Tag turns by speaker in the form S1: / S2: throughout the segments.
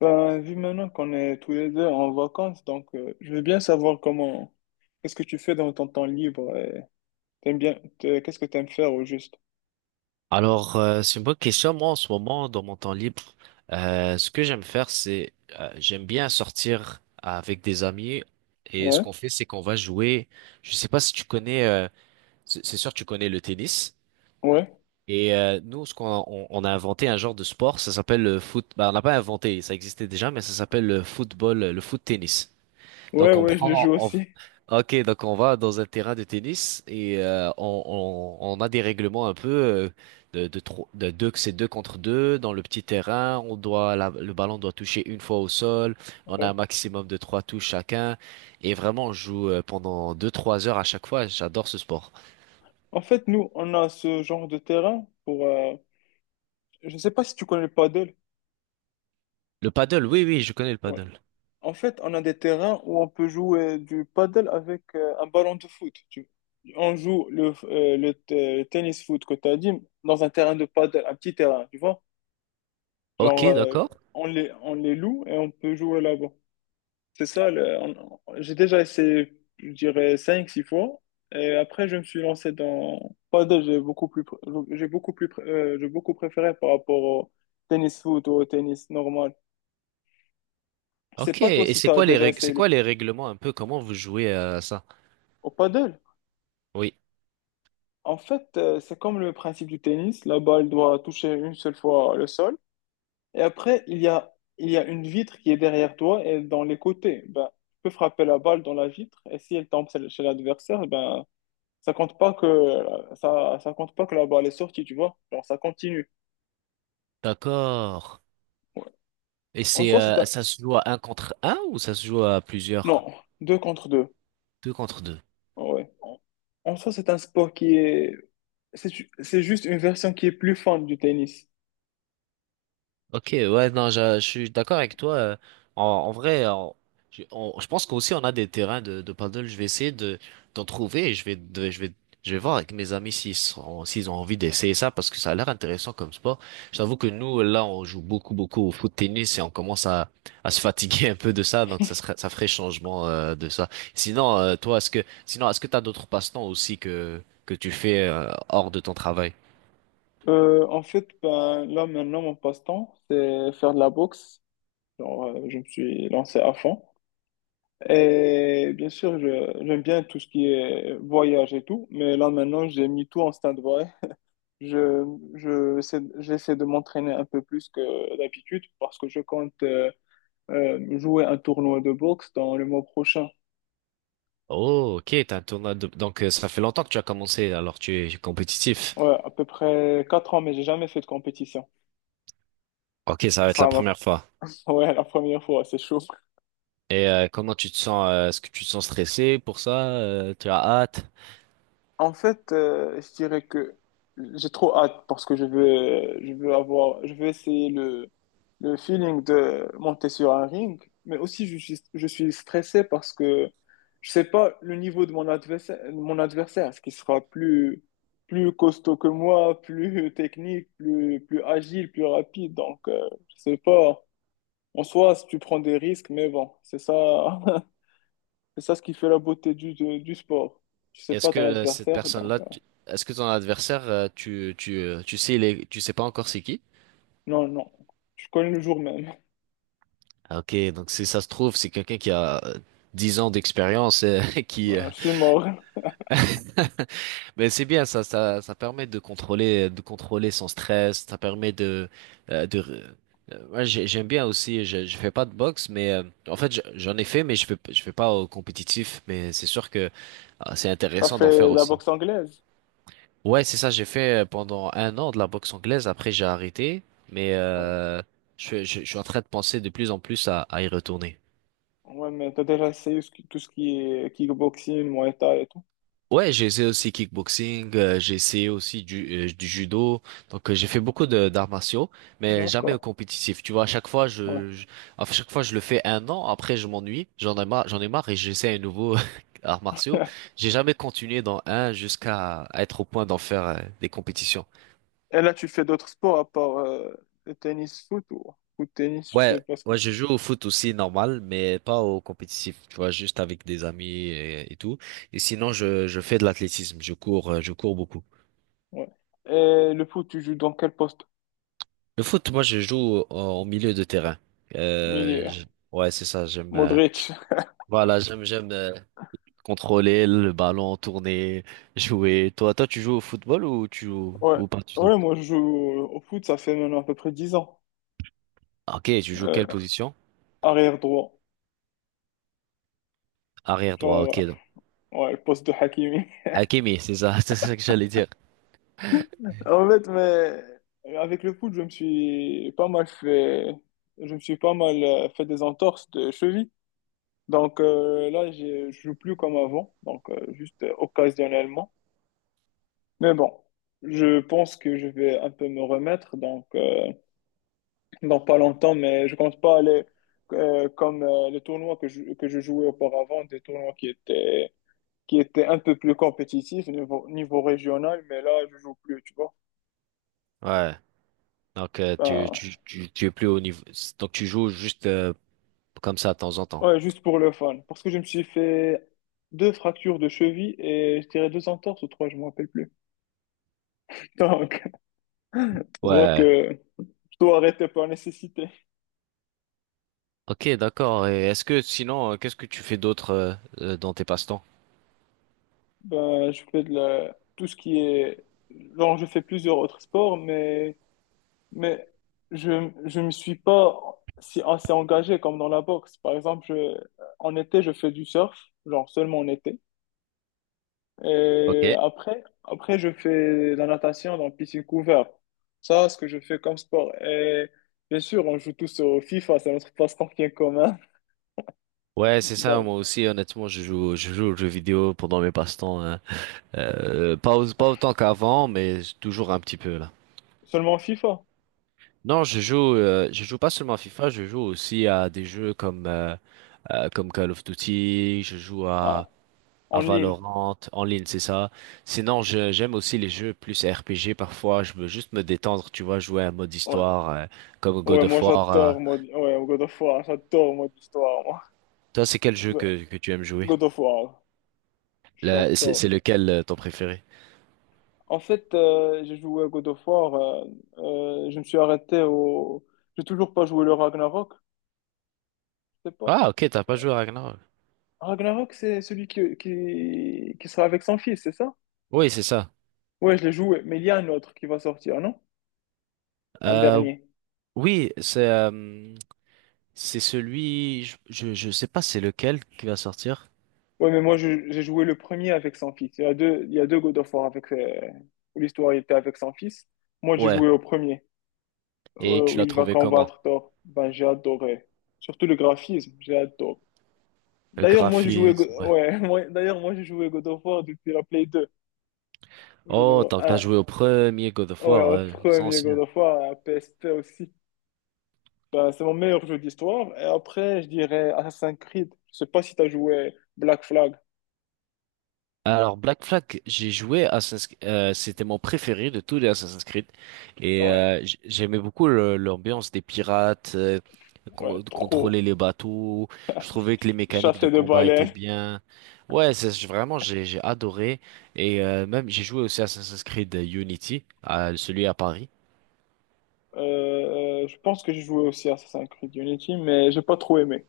S1: Vu maintenant qu'on est tous les deux en vacances, donc je veux bien savoir qu'est-ce que tu fais dans ton temps libre et t'aimes bien, qu'est-ce que t'aimes faire au juste?
S2: C'est une bonne question. Moi, en ce moment, dans mon temps libre, ce que j'aime faire, c'est j'aime bien sortir avec des amis. Et ce
S1: Ouais,
S2: qu'on fait, c'est qu'on va jouer. Je sais pas si tu connais. C'est sûr, tu connais le tennis.
S1: ouais,
S2: Et nous, on a inventé un genre de sport, ça s'appelle le foot. Bah, on n'a pas inventé, ça existait déjà, mais ça s'appelle le football, le foot tennis.
S1: ouais,
S2: Donc on
S1: ouais, je le
S2: prend,
S1: joue
S2: on-
S1: aussi.
S2: ok, donc on va dans un terrain de tennis et on a des règlements un peu de deux, que c'est deux contre deux dans le petit terrain. Le ballon doit toucher une fois au sol. On a un
S1: Ouais.
S2: maximum de trois touches chacun et vraiment on joue pendant deux, trois heures à chaque fois. J'adore ce sport.
S1: En fait, nous, on a ce genre de terrain pour, je sais pas si tu connais le paddle.
S2: Le paddle, oui, oui, je connais le
S1: Ouais.
S2: paddle.
S1: En fait, on a des terrains où on peut jouer du paddle avec un ballon de foot. On joue le tennis foot que tu as dit dans un terrain de paddle, un petit terrain, tu vois? Genre,
S2: Ok, d'accord.
S1: on les loue et on peut jouer là-bas. C'est ça, j'ai déjà essayé, je dirais, cinq six fois. Et après, je me suis lancé dans 3D, j'ai beaucoup plus, pr- j'ai beaucoup plus, pr- j'ai beaucoup préféré par rapport au tennis foot ou au tennis normal. Je sais
S2: Ok,
S1: pas toi
S2: et
S1: si
S2: c'est
S1: tu as
S2: quoi les
S1: déjà
S2: règles, c'est
S1: essayé
S2: quoi
S1: le
S2: les règlements un peu? Comment vous jouez à ça?
S1: au paddle.
S2: Oui,
S1: En fait, c'est comme le principe du tennis. La balle doit toucher une seule fois le sol. Et après, il y a une vitre qui est derrière toi et dans les côtés. Ben, tu peux frapper la balle dans la vitre et si elle tombe chez l'adversaire, ben, ça compte pas que, ça compte pas que la balle est sortie, tu vois. Alors, ça continue.
S2: d'accord. Et
S1: En
S2: c'est
S1: soi, c'est un,
S2: ça se joue à un contre un ou ça se joue à plusieurs?
S1: non, deux contre deux.
S2: Deux contre deux.
S1: Ouais. En soi, c'est un sport qui est... C'est juste une version qui est plus fun du tennis.
S2: Ok, ouais, non, je suis d'accord avec toi. En, en vrai, en- je on- Je pense qu'aussi on a des terrains de paddle. Je vais essayer de d'en trouver. Je vais, je vais voir avec mes amis s'ils ont envie d'essayer ça parce que ça a l'air intéressant comme sport. Je t'avoue que nous, là, on joue beaucoup, beaucoup au foot tennis et on commence à se fatiguer un peu de ça, donc ça serait, ça ferait changement de ça. Sinon, toi, est-ce que t'as d'autres passe-temps aussi que tu fais hors de ton travail?
S1: En fait, ben, là maintenant, mon passe-temps, c'est faire de la boxe. Genre, je me suis lancé à fond. Et bien sûr, j'aime bien tout ce qui est voyage et tout, mais là maintenant, j'ai mis tout en stand-by. Je, J'essaie de m'entraîner un peu plus que d'habitude parce que je compte jouer un tournoi de boxe dans le mois prochain.
S2: Oh, ok, t'as un tournoi de... Donc, ça fait longtemps que tu as commencé, alors tu es compétitif.
S1: Ouais, à peu près 4 ans, mais j'ai jamais fait de compétition.
S2: Ok, ça va
S1: Ça
S2: être la
S1: sera ma-
S2: première fois.
S1: Ouais, la première fois, c'est chaud.
S2: Et comment tu te sens? Est-ce que tu te sens stressé pour ça? Tu as hâte?
S1: En fait, je dirais que j'ai trop hâte parce que je veux essayer le feeling de monter sur un ring, mais aussi je suis stressé parce que je sais pas le niveau de mon adversaire, ce qui sera plus costaud que moi, plus technique, plus agile, plus rapide. Donc, je sais pas. En soi, si tu prends des risques, mais bon, c'est ça, c'est ça ce qui fait la beauté du sport. Tu sais
S2: Est-ce
S1: pas
S2: que
S1: ton
S2: cette
S1: adversaire,
S2: personne-là,
S1: donc.
S2: tu- est-ce que ton adversaire, tu sais, il est... tu sais pas encore c'est qui?
S1: Non, non. Je connais le jour même.
S2: Ah, ok, donc si ça se trouve, c'est quelqu'un qui a 10 ans d'expérience, qui,
S1: Ben, je suis mort.
S2: Mais c'est bien, ça permet de contrôler son stress, ça permet de, euh, de, ouais, j'aime bien aussi, je fais pas de boxe, mais euh, j'en ai fait, mais je fais pas au compétitif, mais c'est sûr que ah, c'est
S1: T'as
S2: intéressant
S1: fait
S2: d'en faire
S1: de la
S2: aussi.
S1: boxe anglaise?
S2: Ouais, c'est ça, j'ai fait pendant un an de la boxe anglaise, après j'ai arrêté, mais
S1: Ouais.
S2: euh, je suis en train de penser de plus en plus à y retourner.
S1: Ouais, mais t'as déjà essayé tout ce qui est kickboxing, Muay Thai et tout?
S2: Ouais, j'ai essayé aussi kickboxing, j'ai essayé aussi du judo. Donc j'ai fait beaucoup de d'arts martiaux, mais jamais au
S1: D'accord.
S2: compétitif. Tu vois,
S1: Ouais.
S2: à chaque fois je le fais un an, après je m'ennuie, j'en ai marre et j'essaie un nouveau arts martiaux. J'ai jamais continué dans un jusqu'à à être au point d'en faire des compétitions.
S1: Et là, tu fais d'autres sports à part le tennis, foot ou foot, tennis, je sais
S2: Ouais,
S1: pas ce que
S2: ouais,
S1: tu...
S2: je joue au foot aussi normal, mais pas au compétitif. Tu vois, juste avec des amis et tout. Et sinon je fais de l'athlétisme, je cours beaucoup.
S1: Ouais. Et le foot, tu joues dans quel poste?
S2: Le foot, moi, je joue au milieu de terrain. Euh,
S1: Milieu.
S2: je- ouais, c'est ça.
S1: Modric.
S2: Voilà, j'aime contrôler le ballon, tourner, jouer. Toi, tu joues au football ou tu joues
S1: Ouais.
S2: ou pas du tout?
S1: Ouais, moi, je joue au foot, ça fait maintenant à peu près 10 ans.
S2: Ah, ok, tu joues quelle
S1: Euh,
S2: position?
S1: arrière droit.
S2: Arrière droit. Ok,
S1: Genre,
S2: donc
S1: ouais, le poste de Hakimi.
S2: Hakimi, c'est ça, c'est ça que j'allais dire.
S1: En fait, mais avec le foot, je me suis pas mal fait des entorses de cheville. Donc là, je joue plus comme avant, donc juste occasionnellement. Mais bon, je pense que je vais un peu me remettre, donc dans pas longtemps, mais je compte pas aller comme les tournois que je jouais auparavant, des tournois qui étaient un peu plus compétitifs niveau régional, mais là, je joue plus, tu vois.
S2: Ouais. Donc,
S1: Enfin,
S2: tu es plus au niveau. Donc, tu joues juste comme ça de temps en temps.
S1: ouais, juste pour le fun. Parce que je me suis fait deux fractures de cheville et je dirais deux entorses ou trois, je me rappelle plus. Donc, ça se voit
S2: Ouais.
S1: que je dois arrêter par nécessité.
S2: Ok, d'accord. Et est-ce que sinon, qu'est-ce que tu fais d'autre dans tes passe-temps?
S1: Ben, je fais de la... tout ce qui est... Genre, je fais plusieurs autres sports, mais je me suis pas si assez engagé comme dans la boxe. Par exemple, je... en été, je fais du surf, genre seulement en été.
S2: Ok.
S1: Et après, je fais de la natation dans la piscine couverte. Ça, ce que je fais comme sport. Et bien sûr, on joue tous au FIFA, c'est notre passe-temps qui est commun.
S2: Ouais, c'est ça,
S1: Donc,
S2: moi aussi, honnêtement, je joue aux jeux vidéo pendant mes passe-temps. Hein. Pas autant qu'avant, mais toujours un petit peu là.
S1: seulement FIFA?
S2: Non, je joue pas seulement à FIFA, je joue aussi à des jeux comme comme Call of Duty,
S1: Ah,
S2: à
S1: en ligne.
S2: Valorant, en ligne, c'est ça. Sinon, j'aime aussi les jeux plus RPG parfois, je veux juste me détendre, tu vois, jouer à un mode
S1: Ouais,
S2: histoire, comme
S1: ouais
S2: God
S1: moi
S2: of War. Euh.
S1: j'adore mode... ouais, God of War, j'adore mode histoire, moi.
S2: Toi, c'est quel jeu
S1: Ouais,
S2: que tu aimes jouer?
S1: God of War,
S2: C'est
S1: j'adore.
S2: lequel ton préféré?
S1: En fait, j'ai joué à God of War, je me suis arrêté au... J'ai toujours pas joué le Ragnarok, je sais pas.
S2: Ah, ok, t'as pas joué à Ragnarok.
S1: Ragnarok, c'est celui qui sera avec son fils, c'est ça?
S2: Oui, c'est ça.
S1: Ouais, je l'ai joué, mais il y a un autre qui va sortir, non? Un
S2: Euh,
S1: dernier.
S2: oui, c'est euh, c'est celui, je sais pas c'est lequel qui va sortir.
S1: Ouais, mais moi, j'ai joué le premier avec son fils. Il y a deux God of War où l'histoire était avec son fils. Moi, j'ai
S2: Ouais.
S1: joué au premier,
S2: Et
S1: où
S2: tu l'as
S1: il va
S2: trouvé comment?
S1: combattre Thor. Ben, j'ai adoré. Surtout le graphisme, j'ai adoré.
S2: Le
S1: D'ailleurs, moi, j'ai joué,
S2: graphisme, ouais.
S1: ouais, d'ailleurs, moi, j'ai joué God of War depuis la Play deux. God of
S2: Oh,
S1: War
S2: tant que t'as
S1: un.
S2: joué au premier God of
S1: Ouais,
S2: War,
S1: au
S2: ouais, les
S1: premier God
S2: anciens.
S1: of War, à PSP aussi. Ben, c'est mon meilleur jeu d'histoire. Et après, je dirais Assassin's Creed. Je sais pas si t'as joué Black Flag.
S2: Alors Black Flag, j'ai joué Assassin's, c'était mon préféré de tous les Assassin's Creed et
S1: Ouais,
S2: j'aimais beaucoup l'ambiance des pirates, euh,
S1: ouais,
S2: de
S1: trop.
S2: contrôler les bateaux. Je trouvais que les mécaniques de
S1: Chassé de
S2: combat étaient
S1: balais.
S2: bien. Ouais, vraiment j'ai adoré et même j'ai joué aussi Assassin's Creed Unity, à, celui à Paris.
S1: Je pense que j'ai joué aussi à Assassin's Creed Unity, mais j'ai pas trop aimé.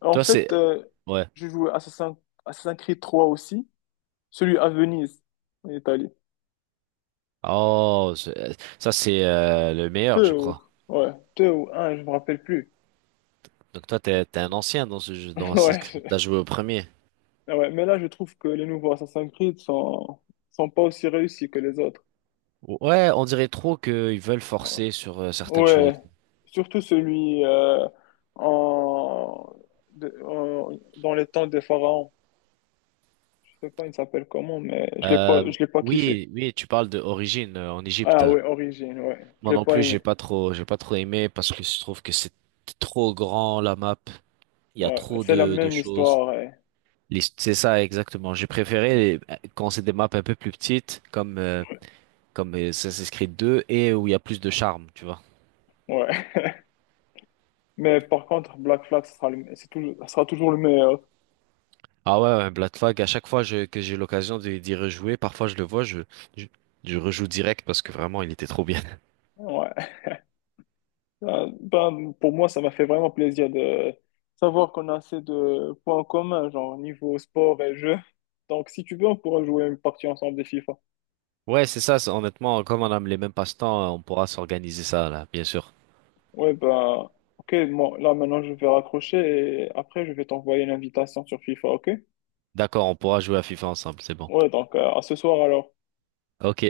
S1: En
S2: Toi c'est
S1: fait,
S2: ouais.
S1: j'ai joué Assassin's Creed trois aussi, celui à Venise, en Italie.
S2: Oh, ça c'est le meilleur,
S1: Deux,
S2: je crois.
S1: ouais, deux ou un, je me rappelle plus.
S2: Donc toi t'es un ancien dans ce jeu, dans Assassin's
S1: Ouais,
S2: Creed. T'as joué au premier.
S1: ouais, mais là, je trouve que les nouveaux Assassin's Creed sont pas aussi réussis que les autres.
S2: Ouais, on dirait trop qu'ils veulent
S1: Ouais.
S2: forcer sur certaines choses.
S1: Ouais, surtout celui en, de- en- dans les temps des pharaons. Je sais pas, il s'appelle comment, mais je l'ai
S2: Euh,
S1: pas, je l'ai pas kiffé.
S2: oui, oui, tu parles de d'origine en Égypte.
S1: Ah ouais, Origine, ouais, je
S2: Moi
S1: l'ai
S2: non
S1: pas
S2: plus,
S1: aimé.
S2: j'ai pas trop aimé parce que je trouve que c'est trop grand la map. Il y a
S1: Ouais,
S2: trop
S1: c'est la
S2: de
S1: même
S2: choses.
S1: histoire. Ouais.
S2: C'est ça exactement. J'ai préféré quand c'est des maps un peu plus petites, comme Assassin's Creed 2 et où il y a plus de charme, tu vois.
S1: Ouais. Mais par contre, Black Flag, ce sera toujours le meilleur.
S2: Ah ouais, ouais, Black Flag. À chaque fois je- Que j'ai l'occasion d'y rejouer, parfois je le vois, je je rejoue direct parce que vraiment il était trop bien.
S1: Ouais. Ben, pour moi, ça m'a fait vraiment plaisir de savoir qu'on a assez de points communs, genre niveau sport et jeu. Donc, si tu veux, on pourra jouer une partie ensemble des FIFA.
S2: Ouais, c'est ça. Honnêtement, comme on a les mêmes passe-temps, on pourra s'organiser ça, là, bien sûr.
S1: Ouais, bah, ok, moi, là, maintenant, je vais raccrocher et après, je vais t'envoyer une invitation sur FIFA, ok?
S2: D'accord, on pourra jouer à FIFA ensemble, c'est bon.
S1: Ouais, donc, à ce soir, alors.
S2: Ok.